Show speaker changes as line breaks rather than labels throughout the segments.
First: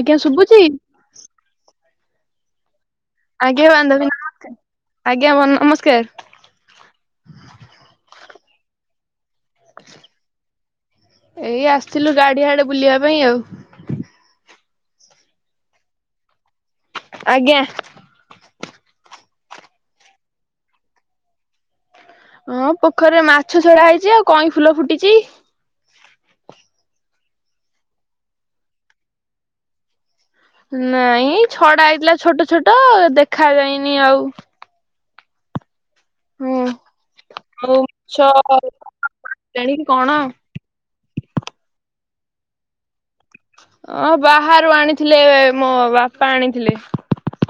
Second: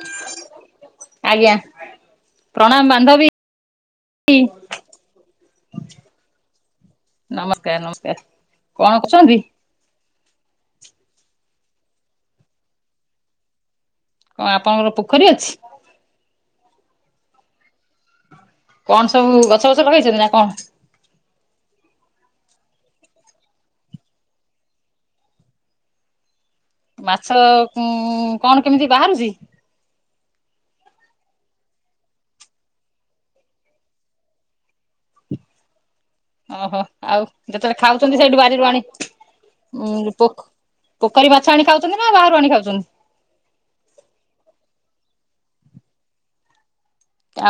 ଆଜ୍ଞା ଶୁବୁଚି?
ଆଜ୍ଞା ପ୍ରଣାମ ବାନ୍ଧବୀ।
ଆଜ୍ଞା ବାନ୍ଧବୀ ଆଜ୍ଞା ବ ନମସ୍କାର।
ନମସ୍କାର ନମସ୍କାର କଣ କରୁଚନ୍ତି?
ଏଇ ଆସିଥିଲୁ ଗାଡିଆଡେ ବୁଲିବା ପାଇଁ ଆଉ।
କଣ ଆପଣଙ୍କର ପୋଖରୀ ଅଛି?
ଆଜ୍ଞା।
କଣ ସବୁ ଗଛ ଫଛ ଲେଇଚନ୍ତି ନା କଣ?
ହଁ ପୋଖରୀ ରେ ମାଛ ଛଡା ହେଇଚି ଆଉ କଇଁ ଫୁଲ ଫୁଟିଚି।
ମାଛ କୁଁ କଣ କେମିତି ବାହାରୁଚି?
ନାଇଁ ଛଡା ହେଇଥିଲା ଛୋଟ ଛୋଟ ଦେଖା ଯାଇନି ଆଉ। ହୁଁ।
ଓହୋ ଆଉ ଯେତେବେଳେ ଖାଉଚନ୍ତି ସେଇଠୁ ବାରିରୁ ଆଣି
ଆଣିକି କଣ?
ଉ ପୋଖ ପୋଖରୀ ମାଛ ଆଣି ଖାଉଚନ୍ତି ନା ବାହାରୁ ଆଣି ଖାଉଚନ୍ତି?
ହଁ ବାହାରୁ ଆଣିଥିଲେ ମୋ ବାପା ଆଣିଥିଲେ।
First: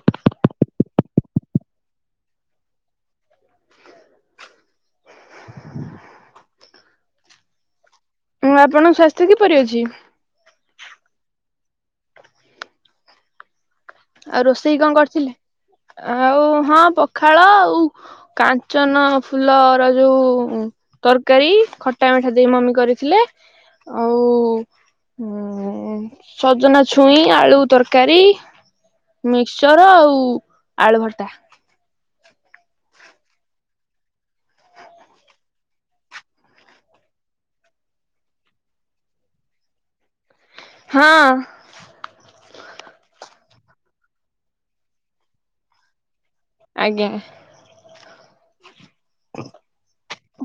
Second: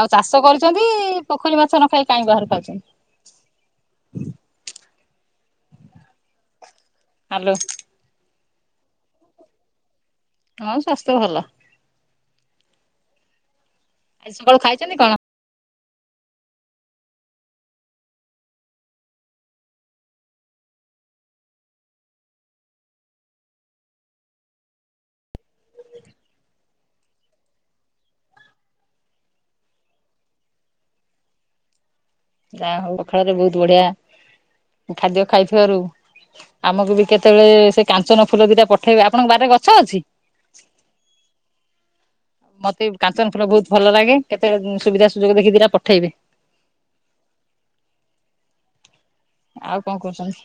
ଆଉ ଚାଷ କରିଚନ୍ତି ପୋଖରୀ ମାଛ ନ ଖାଇ କାଇଁ ବାହାରୁ ଖାଉଚନ୍ତି। ହ୍ୟାଲୋ।
ମୁଁ ଆପଣଙ୍କ ସ୍ୱାସ୍ଥ୍ୟ କିପରି ଅଛି?
ହଁ ସ୍ୱାସ୍ଥ୍ୟ ଭଲ। ଆଜି
ଆଉ
ସକାଳୁ
ରୋଷେଇ
ଖାଇଛନ୍ତି
କଣ କରିଥିଲେ ଆଉ ହଁ ପଖାଳ ଆଉ କାଞ୍ଚନ ଫୁଲ ର ଯୋଉ ତରକାରୀ ଖଟା ମିଠା ଦେଇ ମମି କରିଥିଲେ ଆଉ ହୁଁ ସଜନା ଛୁଇଁ ଆଳୁ ତରକାରୀ। ମିକ୍ସଚର ଆଉ ଆଳୁ ଭର୍ତା।
ଯାହା ହଉ ପଖାଳରେ ବହୁତ ବଢିଆ ଖାଦ୍ୟ ଖାଇଥିବାରୁ ଆମକୁ ବି କେତେବେଳେ ସେ କାଞ୍ଚନ ଫୁଲ ଦିଇଟା ପଠେଇବେ ଆପଣଙ୍କ ବାରିରେ ଗଛ ଅଛି?
ହଁ।
ମତେ ବି କାଞ୍ଚନ ଫୁଲ ବହୁତ ଭଲ ଲାଗେ କେତେଳେ ସୁବିଧା ସୁଯୋଗ ଦେଖି ଦିଟା ପଠେଇବେ।
ଆଜ୍ଞା।
ଆଉ କଣ କରୁଚନ୍ତି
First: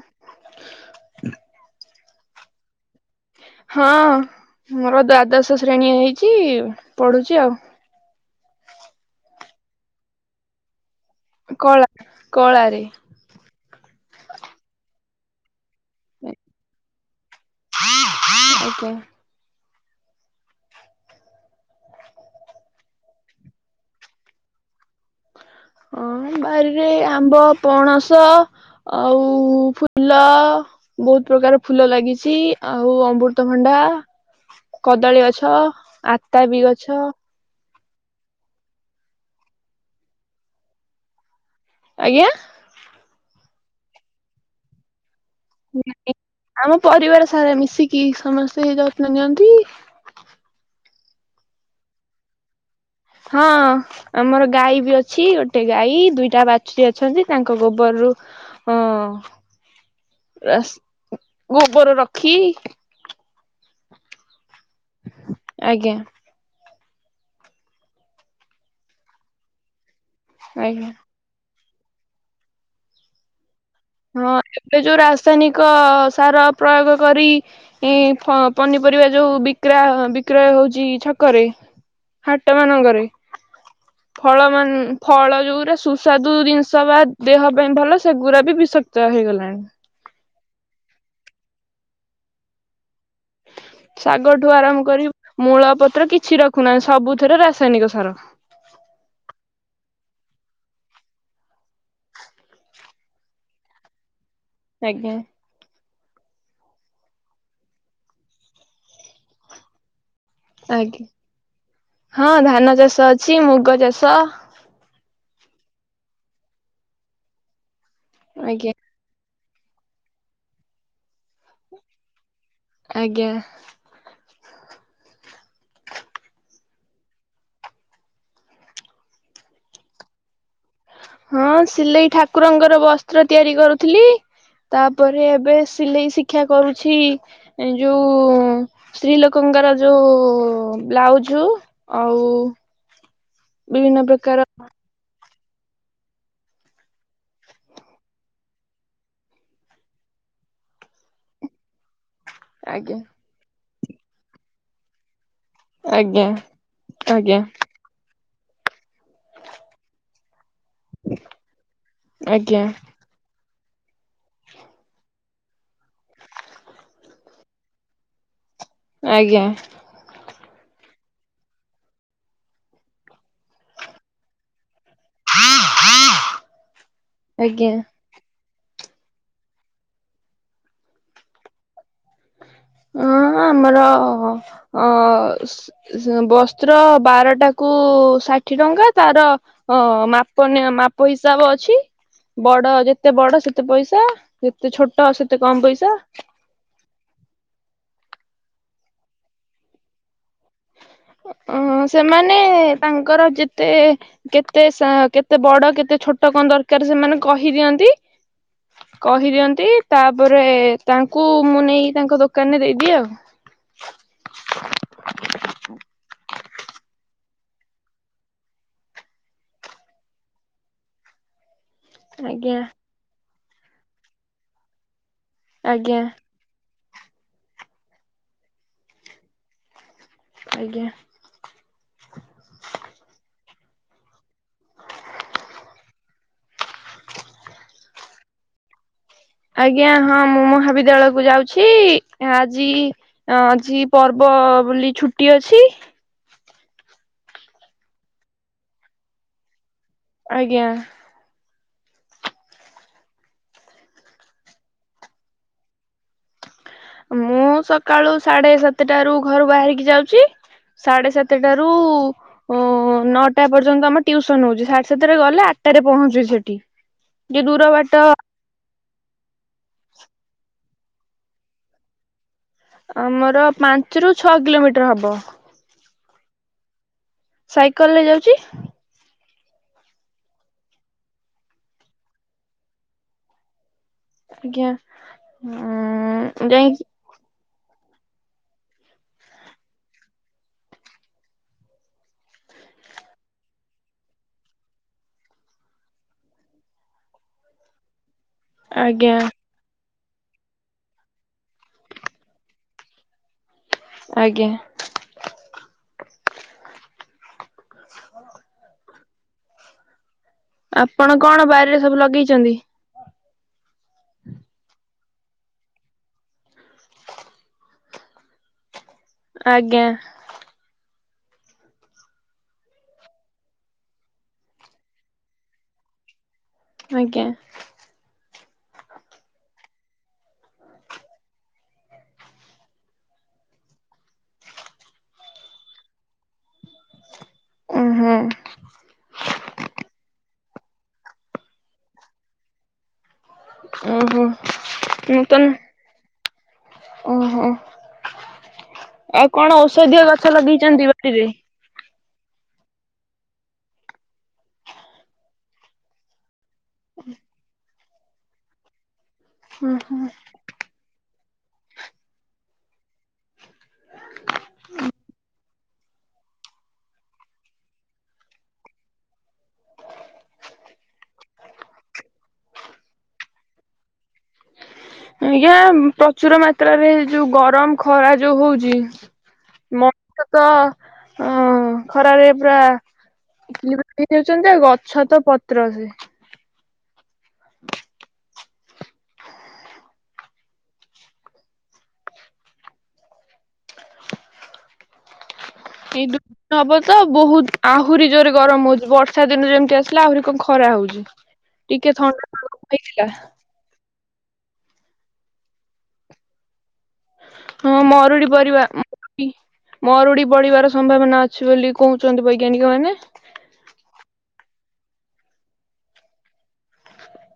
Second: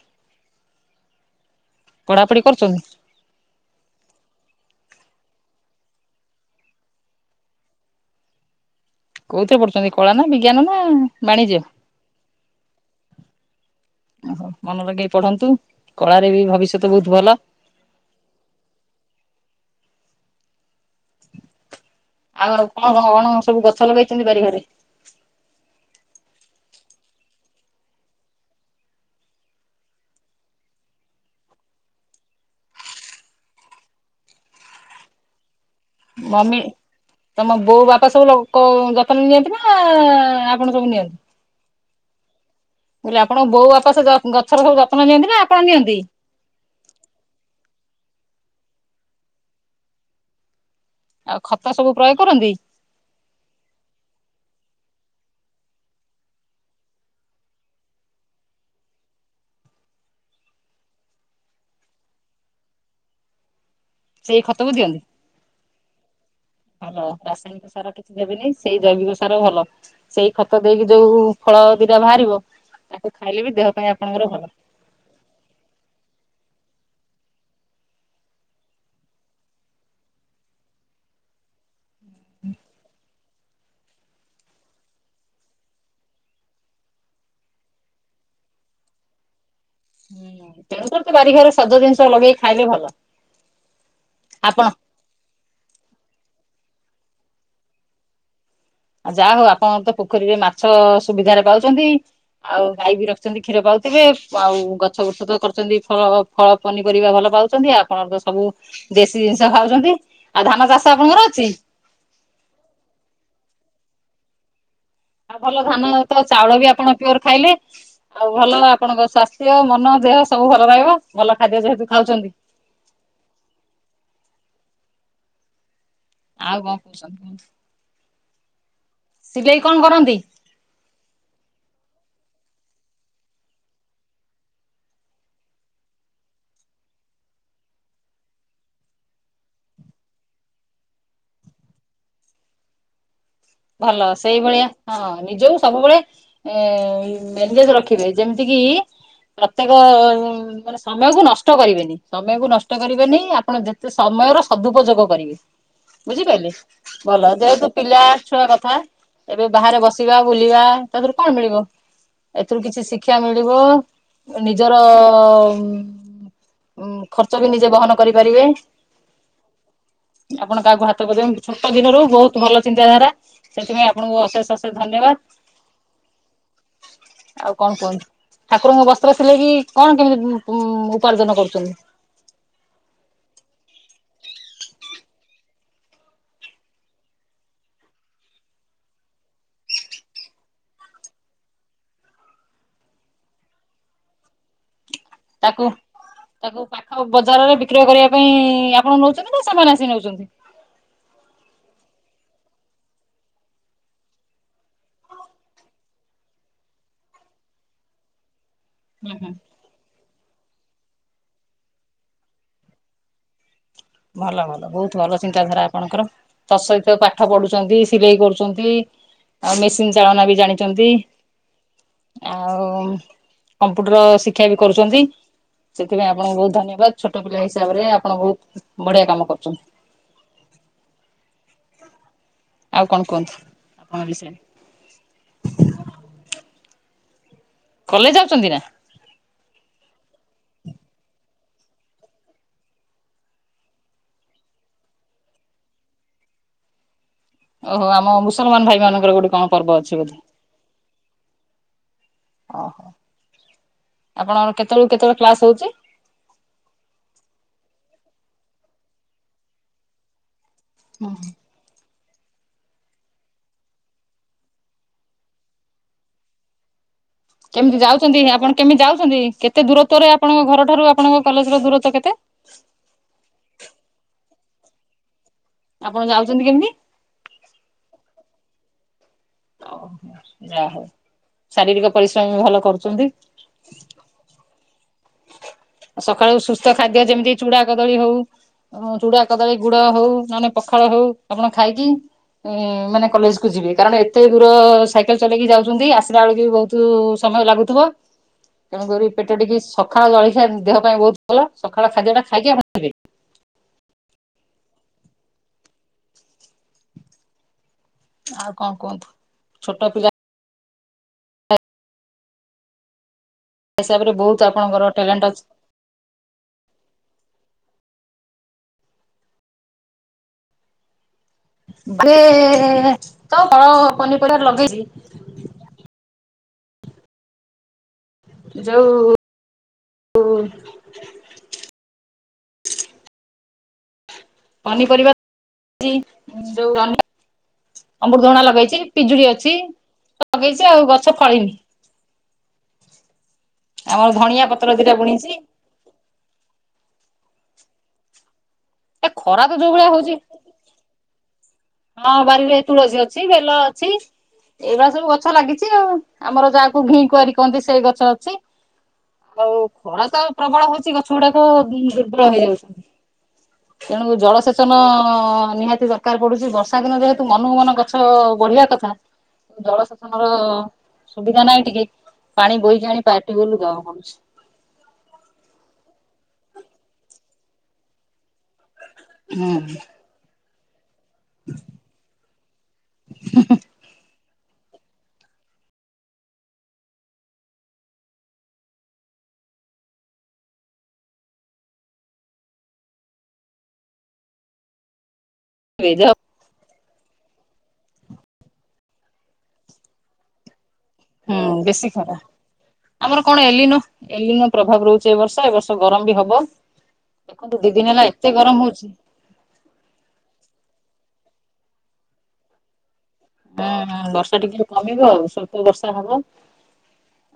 ପଢାପଢି କରୁଚନ୍ତି?
ହଁ ମୋର ଦ୍ଵାଦଶ ଶ୍ରେଣୀ ହେଇଚି ପଢୁଚି ଆଉ।
କୋଉଥିରେ ପଢୁଛନ୍ତି କଳା ନା ବିଜ୍ଞାନ ନା? ବାଣିଜ୍ୟ?
କଳା କଳାରେ।
ଓହୋ ମନ ଲଗେଇ ପଢନ୍ତୁ କଳାରେ ବି ଭବିଷ୍ୟତ ବହୁତ ଭଲ।
ଆଜ୍ଞା।
ଆଉ କଣ କଣ କଣ ସବୁ ଗଛ ଲଗେଇଚନ୍ତି ବାରିଘରେ?
ହଁ ବାରିରେ ଆମ୍ବ, ପଣସ ଆଉ ଫୁଲ। ବହୁତ ପ୍ରକାର ଫୁଲ ଲାଗିଚି ଆଉ ଅମୃତଭଣ୍ଡା କଦଳୀ ଗଛ
ମମି
ଆତାପି ଗଛ।
ତମ ବୋଉ ବାପା ସବୁ କୋ ଯତ୍ନ ନିଅନ୍ତି ନା ଆପଣ ସବୁ ନିଅନ୍ତି?
ଆଜ୍ଞା।
ମୁଁ କହିଲି ଆପଣଙ୍କ ବୋଉ ବାପା ସେ ଗଛର ସବୁ ଯତ୍ନ ନିଅନ୍ତି ନା ଆପଣ ନିଅନ୍ତି?
ନାଇଁ ଆମ ପରିବାର ସାରା ମିଶିକି ସମସ୍ତେ ଯତ୍ନ ନିଅନ୍ତି।
ଆଉ ଖତ ସବୁ ପ୍ରୟୋଗ କରନ୍ତି?
ହଁ। ଆମର ଗାଈ ବି ଅଛି ଗୋଟେ ଗାଈ ଦୁଇଟା ବାଛୁରୀ ଅଛନ୍ତି ତାଙ୍କ ଗୋବରରୁ ଅ ରସ ଗୋବର ରଖି
ସେଇ ଖତକୁ ଦିଅନ୍ତି।
ଆଜ୍ଞା।
ଭଲ ରାସାୟନିକ ସାର କିଛି ଦେବେନି ସେଇ ଜୈବିକ ସାର ଭଲ। ସେଇ ଖତ
ଆଜ୍ଞା।
ଦେଇକି ଯୋଉ ଫଳ ଦିଟା ବାହାରିବ ତାକୁ ଖାଇଲେ ବି ଦେହ ପାଇଁ ଆପଣଙ୍କର
ହଁ
ଭଲ।
ଏବେ ଯୋଉ ରାସାୟନିକ ସାର ପ୍ରୟୋଗ କରି ଇ ଫ ପନିପରିବା ଯୋଉ ବିକ୍ରା ବିକ୍ରୟ ହଉଚି ଛକରେ ହାଟ ମାନଙ୍କରେ
ହ
ଫଳ ମା ଫଳ ଯେଉଗୁରା ସୁସ୍ୱାଦୁ ଜିନିଷ ବା ଦେହ ପାଇଁ ଭଲ ସେଗୁଡ଼ା ବି ବିଷ ତ ହେଇଗଲାଣି
ହୁଁ। ତେଣୁକରି ତ ବାରି ଘରେ ସଜ ଜିନିଷ ଲଗେଇ ଖାଇଲେ ଭଲ।
ଶାଗଠୁ
ଆପଣ
ଆରମ୍ଭ କରି ମୂଳ ପତ୍ର କିଛି ରଖୁନାହିଁ ସବୁଥିରେ ରାସାୟନିକ ସାର।
ଆଉ ଯାଆ ହଉ ଆପଣ ତ ପୋଖରୀରେ ମାଛ ସୁବିଧାରେ ପାଉଛନ୍ତି। ଆଉ ଗାଈ ବି ରଖିଛନ୍ତି କ୍ଷୀର ପାଉଥିବେ ଆଉ ଗଛ
ଆଜ୍ଞା
ବୁର୍ଚ୍ଛ ତ କରୁଚନ୍ତି ଫଳ ଫଳ ପନିପରିବା ଭଲ ପାଉଛନ୍ତି ଆପଣଙ୍କ ସବୁ ଦେଶୀ ଜିନିଷ ଖାଉଚନ୍ତି। ଆ ଧାନ ଚାଷ
ଆଜ୍ଞା
ଆପଣଙ୍କର ଅଛି?
ହଁ ଧାନ ଚାଷ ଅଛି, ମୁଗ ଚାଷ
ଆଉ ଭଲ ଧାନ ତ ଚାଉଳ ବି ଆପଣ ପିଓର ଖାଇଲେ ଆଉ ଭଲ
ଆଜ୍ଞା
ଆପଣଙ୍କ ସ୍ୱାସ୍ଥ୍ୟ ମନ ଦେହ ସବୁ ଭଲ ରହିବ ଭଲ ଖାଦ୍ୟ ଯେହେତୁ ଖାଉଚନ୍ତି।
ଆଜ୍ଞା।
ଆଉ କଣ କଚନ୍ତି, ସିଲେଇ କଣ କରନ୍ତି?
ହଁ ସିଲେଇ ଠାକୁରଙ୍କର ବସ୍ତ୍ର ତିଆରି କରୁଥିଲି। ତାପରେ ଏବେ ସିଲେଇ ଶିକ୍ଷା କରୁଛି ଏଁ ଯୋଉ ସ୍ତ୍ରୀ ଲୋକଙ୍କର ଯୋଉ ବ୍ଲାଉଜୁ ଆଉ ବିଭିନ୍ନ
ଭଲ
ପ୍ରକାର
ସେଇଭଳିଆ ହଁ ନିଜକୁ ସବୁବେଳେ ଏ ଏନଗେଜ ରଖିବେ ଯେମିତି କିି ପ୍ରତ୍ୟେକ ମାନେ ସମୟ କୁ ନଷ୍ଟ କରିବେନି। ସମୟକୁ ନଷ୍ଟ
ଆଜ୍ଞା
କରିବେନି ଆପଣ ଯେତେ ସମୟର ସଦୁପଯୋଗ କରିବେ।
ଆଜ୍ଞା
ବୁଝିପାରିଲେ? ଭଲ
ଆଜ୍ଞା
ଯେହେତୁ ପିଲା ଛୁଆ କଥା ଏବେ ବାହାରେ ବସ ସିବା ବୁଲିବା ତାଧିରୁ କଣ ମିଳିବ? ଏଥିରୁ
ଆଜ୍ଞା
କିଛି ଶିଖ କ୍ଷା ମିଳିବ ନିଜର ଉଁ ଖର୍ଚ୍ଚ ବି ନିଜେ ବହନ କରିପାରିବେ।
ଆଜ୍ଞା।
ଆପଣ କାହାକୁ ହାତ [unintelligible] ଛୋଟ ଦିନରୁ ବହୁତ ଭଲ ଚିନ୍ତାଧାରା। ସେଥିପାଇଁ ଆପଣଙ୍କୁ ଅଶେଷ ଅଶେଷ ଧନ୍ୟବାଦ। ଆଉ
ଆଜ୍ଞା
କଣ କୁହନ୍ତୁ? ଠାକୁରଙ୍କ ବସ୍ତ୍ର ସିଲେଇକି କଣ କେମିତି ଉ ମ୍ ଉପାର୍ଜନ କରୁଚନ୍ତି? ହ
ହଁ ଆମର ଅ ସ ବସ୍ତ୍ର ବାରଟା କୁ ଷାଠିଏ ଟଙ୍କା। ତାର ହଁ ମାପ ନି ମାପ ହିସାବ ଅଛି ବଡ ଯେତେ ବଡ ସେତେ ପଇସା। ଯେତେ ଛୋଟ ସେତେ
ତାକୁ
କମ ପଇସା।
ତାକୁ ପାଖ ବଜାରରେ ବିକ୍ରୟ କରିବା ପାଇଁ ଆପଣ ନୋଉଚନ୍ତି ନା ସେମାନେ ଆସି ନୋଉଚନ୍ତି?
ଉ ସେମାନେ ତାଙ୍କର ଯେତେ କେତେ ସ କେତେ ବଡ କେତେ ଛୋଟ କଣ ଦରକାର ସେମାନେ କହିଦିଅନ୍ତି।
ହୁଁ ହୁଁ
କହିଦିଅନ୍ତି ତାପରେ ତାଙ୍କୁ ମୁଁ ନେଇକି ତାଙ୍କ ଦୋକାନରେ ଦେଇଦିଏ ଆଉ
ଭଲ ଭଲ ବୋହୁତ ଭଲ ଚିନ୍ତାଧାରା ଆପଣଙ୍କର। ତ ସହିତ ପାଠ ପଢୁଛନ୍ତି ସିଲେଇ କରୁଛନ୍ତି ଆଉ ମେସିନ୍ ଚାଳନା ବି ଜାଣିଛନ୍ତି
ଆଜ୍ଞା
ଆଉ କମ୍ପ୍ୟୁଟର ଶିକ୍ଷା ବି କରୁଛନ୍ତି।
ଆଜ୍ଞା
ସେଥିପାଇଁ ଆପଣଙ୍କୁ ବହୁତ ଧନ୍ୟବାଦ ଛୋଟ ପିଲା ହିସାବରେ ଆପଣ ବହୁତ ବଢିଆ କାମ କରୁଛନ୍ତି।
ଆଜ୍ଞା।
ଆଉ କଣ କୁହନ୍ତୁ ଆପଣଙ୍କ ବିଷୟରେ କଲେଜ ଯାଉଛନ୍ତି ନା
ଆଜ୍ଞା ହଁ ମୁଁ ମହାବିଦ୍ୟାଳୟ କୁ ଯାଉଛି ଆଜି ଅ ଆଜି ପର୍ବ ବୋଲି ଛୁଟି ଅଛି।
ଓହୋ ଆମ ମୁସଲମାନ ଭାଇ ମାନଙ୍କର ଗୋଟେ କଣ ପର୍ବ ଅଛି ବୋଧେ
ଆଜ୍ଞା
ଓହୋ ଆପଣଙ୍କ କେତେବେଳକୁ କେତେବେଳେ କ୍ଲାସ ହଉଛି
ମୁଁ ସକାଳୁ ସାଢେ ସାତଟାାରୁୁ ଘରୁ ବାହାରିକି ଯାଉଛି ସାଢେ ସାତଟା ଘରୁ ଓ ନଅଟା ପର୍ଯ୍ୟନ୍ତ ଆମ ଟ୍ୟୁସନ ହଉଛି ସାଢେ ସାତରେ ଗଲେ ଆଠଟାରେ ପହଞ୍ଚିବି ସେଠି ଟିକେ ଦୂର
କେମିତି
ବାଟ
ଯାଉଛନ୍ତି ଆପଣ କେମିତି ଯାଉଛନ୍ତି କେତେ ଦୂରତଵ ରେ ଆପଣଙ୍କ ଘର ଠାରୁ ଆପଣଙ୍କ କଲେଜ ର ଦୂରତଵ କେତେ
ଆମର ପାଞ୍ଚରୁ ଛଅ କିଲୋମିଟର ହବ
ଆପଣ ଯାଉଛନ୍ତି କେମିତି
ସାଇକେଲ ରେ ଯାଉଛି
ଓହୋ ଯାହା ହଉ ଶାରୀରିକ ପରିଶ୍ରମ ବି ଭଲ କରୁଛନ୍ତି
ଆଜ୍ଞା ହୁଁ
ସକାଳୁ ସୁସ୍ଥ ଖାଦ୍ୟ ଯେମିତି ଚୁଡା କଦଳୀ ହଉ ହ ଚୁଡା କଦଳୀ ଗୁଡ ହଉ ନହେଲେ ପଖାଳ ହଉ ଆପଣ ଖାଇକି ମାନେ କଲେଜ କୁ ଯିବେ କାରଣ ଏତେ ଦୂର ସାଇକେଲ ଚଲେଇକି ଯାଉଛନ୍ତି ଆସିଲା ବେଳକୁ ବି ବହୁତ ତୁ ସମୟ ଲାଗୁଥିବ ତେଣୁକରି
ଆଜ୍ଞା
ପେଟ ଟିକେ ସକାଳ ଜଳଖିଆ ଦେହ ପାଇଁ ବହୁତ ଭଲ ସକାଳ ଖାଦ୍ୟ ଟା ଖାଇକି ଯିବେ
ଆଜ୍ଞା ହ
ଆଉ କଣ କୁହନ୍ତୁ ଛୋଟ ପିଲା
ଆପଣ କଣ ବାରିରେ ସବୁ ଲଗେଇଛନ୍ତି
ହିସାବରେ ବହୁତ ଆପଣଙ୍କର ଟ୍ୟାଲେଣ୍ଟ ଅଛି
ଆଜ୍ଞା
ରେ ତ କଳ ପନିପରିବାରେ ଲଗେଇଛି
ଆଜ୍ଞା
ଯଉ ହ ପନିପରିବା ଯୋଉ ର
ଓହୋ
ଅମୃଧଣା ଲଗେଇଛି ପିଜୁଡି ଅଛି ଲଗେଇଛି ଆଉ ଗଛ ଫଳିନି ଆମର
ଓହୋ
ଧଣିଆ ପତ୍ର ଦିଟା ବୁଣିଛି
ନୂତନ ଓହୋ
ଏ
ଆଉ
ଖରା ତ
କଣ
ଯୋଉ ଭଳିଆ
ଔଷଧୀୟ
ହଉଛି
ଗଛ ଲଗେଇଛନ୍ତି ବା ି
ହଁ ବାରିରେ ତୁଳସୀ ଅଛି ବେଲ ଅଛି ଏଇଭଳିଆ ସବୁ ଗଛ ଲାଗିଛି ଆଉ ଆମର ଯାହାକୁ ଘି କୁର କହନ୍ତି ସେଇ ଗଛ ଅଛି ଆଉ ଖରା ତ ପ୍ରବଳ ହଉଛି ଗଛ ଗୁଡାକ ଦୁର୍ବଳ ହେଇଯାଉଛନ୍ତି ତେଣୁ ଜଳସେଚନ ନିହାତି ଦରକାର ପଡୁଛି ବର୍ଷ ବର୍ଷା ଦିନ ଯେହେତୁ ମନ ମନ ଗଛ ବଢିବା କଥା ଜଳସେଚନ ର ସୁବିଧା ନାହିଁ ଟିକେ ପାଣି ବୋହିକି ଆଣି ପାଟି ବଲ ଦ ପୁଛି
ଆଜ୍ଞା ପ୍ରଚୁର ମାତ୍ରାରେ ଯୋଉ ଗରମ ଖରା ଯୋଉ ହଉଛି
ହୁଁ
ମଣିଷ ତ ଅ ଖରାରେ ପୁରା ହେଉଛନ୍ତି ଆ ଗଛ ତ ପତ୍ର ସେ [inaudible] ଏଇ ଡୁ ହବ ତ ବହୁତ ଆହୁରି ଜୋରରେ ଗରମ ହଉଛି ବର୍ଷା ଦିନରେ ଯେମତି ଆସିଲା ଆହୁରି କଣ ଖରା ହଉଛି।
ହୁଁ ବେଶୀ
ଟିକେ
ଖରା
ଥଣ୍ଡା ପାଗ ହେଇଥିଲା
ଆମର କଣ ଏ ନ ଏଲିନ ପ୍ରଭାବ ରହୁଛି ଏ ବର୍ଷ ଏ ବର୍ଷ ଗରମ ବି ହବ। ଦେଖନ୍ତୁ ଦି
ହଁ
ଦିନ ହେଲା
ମରୁଡି
ଏତେ
ପରିବା
ଗରମ ହଉଛି।
ମରୁଡି ମରୁଡି ପଡିବାର ସମ୍ଭାବନା ଅଛି ବୋଲି କହୁଛନ୍ତି ବୈଜ୍ଞାନିକ ମାନେ।
ହୁଁ ହୁଁ ବର୍ଷା ଟିକେ କମିବ ସ୍ୱଳ୍ପ ବର୍ଷା ହବ।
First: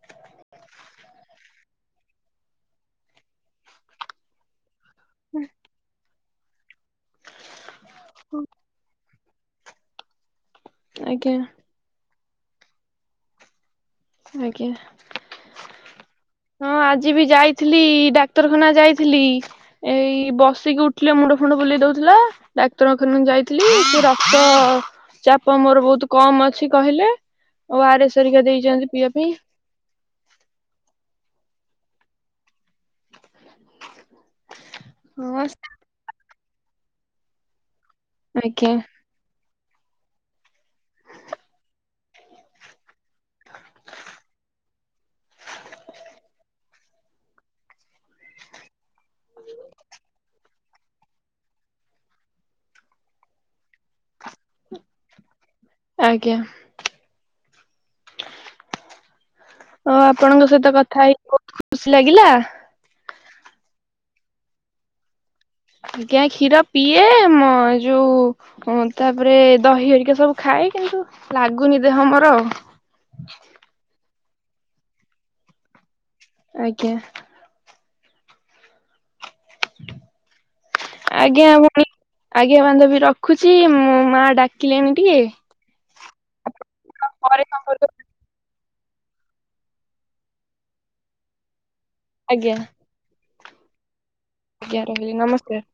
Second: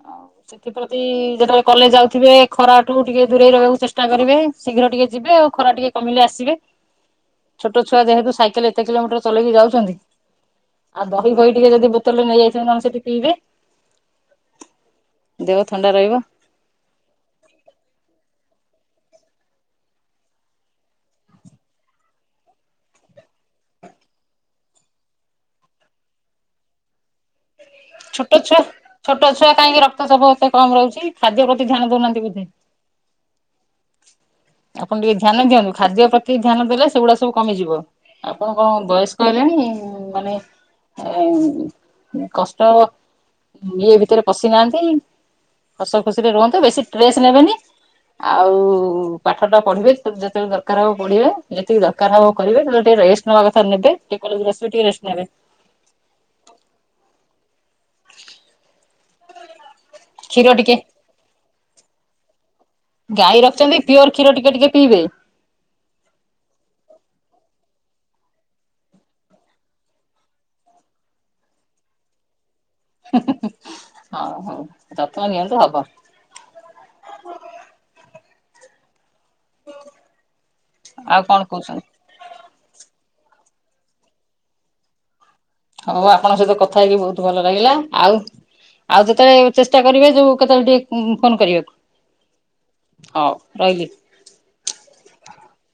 ଆଉ ସେଥିପ୍ରତି ଯେତେବେଳେ କଲେଜ ଯାଉଥିବେ ଖରାଠୁ ଟିକେ ଦୂରେଇ ରହିବାକୁ ଚେଷ୍ଟା କରିବେ। ଶୀଘ୍ର ଟିକେ ଯିବେ ଆଉ ଖରା ଟିକେ କମିଲେ ଆସିବେ ଛୋଟ ଛୁଆ ଯେହେତୁ ସାଇକେଲ ଏତେ କିଲୋମିଟର ଚଲେଇକି ଯାଉଛନ୍ତି ଆଉ ଦହି
ଆଜ୍ଞା।
ଫହି ଟିକେ ଯଦି ବୋତଲରେ ନେଇ ଯାଉନାନ୍ତି ତାହେଲେ ସେଠି ପିଇବେ।
ଆଜ୍ଞା।
ଦେହ ଥଣ୍ଡା ରହିବ
ହଁ ଆଜି ବି ଯାଇଥିଲି ଡାକ୍ତରଖାନା ଯାଇଥିଲି। ଏଇ ବସିକି ଉଠିଲେ ମୁଣ୍ଡ ଫୁଣ୍ଡ ବୁଲେଇ ଦଉଥିଲା। ଡାକ୍ତରଖାନା ଯାଇଥିଲି ସେ ରକ୍ତ ଚାପ ମୋର ବହୁତ କମ ଅଛି କହିଲେ ଓ ଆରେ ଏସେ
ଛୋଟ
ହେରୀକା
ଛୁଆ
ଦେଇଛନ୍ତି ପିଇବା
ଛୋଟ
ପାଇଁ।
ଛୁଆ କାହିଁକି ରକ୍ତଚାପ ଏତେ କମ ରହୁଛି ଖାଦ୍ୟ ପ୍ରତି ଧ୍ୟାନ ଦଉନାହାନ୍ତି ବୋଧେ। ଆପଣ ଟିକେ
ହଁ
ଧ୍ୟାନ ଦିଅନ୍ତୁ ଖାଦ୍ୟ ପ୍ରତି ଧ୍ୟାନ ଦେଲେ ସେଗୁଡା ସବୁ କମିଯିବ। ଆପଣ କଣ
ଆଜ୍ଞା
ବୟସ୍କ ହେଲେଣି ଏ ମାନେ କଷ୍ ଟ ଇଏ ଭିତରେ ପଶିନାହାନ୍ତି। ହସ ଖୁସିରେ ରୁହନ୍ତୁ ବେଶୀ ଟ୍ରେସ ନେବେନି। ଆଉ ପାଠ ଟା ପଢିବେ ଯେତେବେଳେ ଦରକାର ହବ ପଢିବେ ଯେତିକି ଦରକାର ହବ କରିବେ ତାହେଲେ ଟିକେ ରେଷ୍ଟ ନବା କଥା ନେବେ ଟିକେ କଲେଜ ରୁ ଆସିଲେ ଟିକେ ରେଷ୍ଟ ନେବେ।
ଆଜ୍ଞା। ଓ
କ୍ଷୀର
ଆପଣଙ୍କ
ଟିକେ
ସହିତ କଥା ହେଇି ବହୁତ ଖୁସି ଲାଗିଲା।
ଗାଈ ରଖଛନ୍ତି ପିଓର କ୍ଷୀର ଟିକେ ଟିକେ ପିଇବେ।
ଆଜ୍ଞା କ୍ଷୀର ପିଏ ମ ଯୋଉ ହଁ ତାପରେ ଦହି ହରିକା ସବୁ ଖାଏ କିନ୍ତୁ ଲାଗୁନି ଦେହ ଆମର।
ହଉ ହଉ ଯତ୍ନ ନିଅନ୍ତୁ ହବ।
ଆଜ୍ଞା।
ଆଉ କଣ
ଆଜ୍ଞା
କହୁଛନ୍ତି?
ଭଉଣୀ। ଆଜ୍ଞା ବାନ୍ଧବି ରଖୁଛି ମୋ ମା ଡାକିଲେଣି ଟିକେ।
ହଉ ଆପଣଙ୍କ ସହିତ କଥା ହେଇକି ବହୁତ
ପରେ
ଭଲ ଲାଗିଲା
ସମ୍ପର୍କ
ଆଉ ଆଉ ଯେତେବେଳେ ଚେଷ୍ଟା କରିବେ ଯୋଉ କେତେବେଳେ ଟିକେ ଫୋନ କରିବାକୁ।
ଆଜ୍ଞା।
ହଉ ରହିଲି।
ଆଜ୍ଞା ରହିଲି ନମସ୍କାର।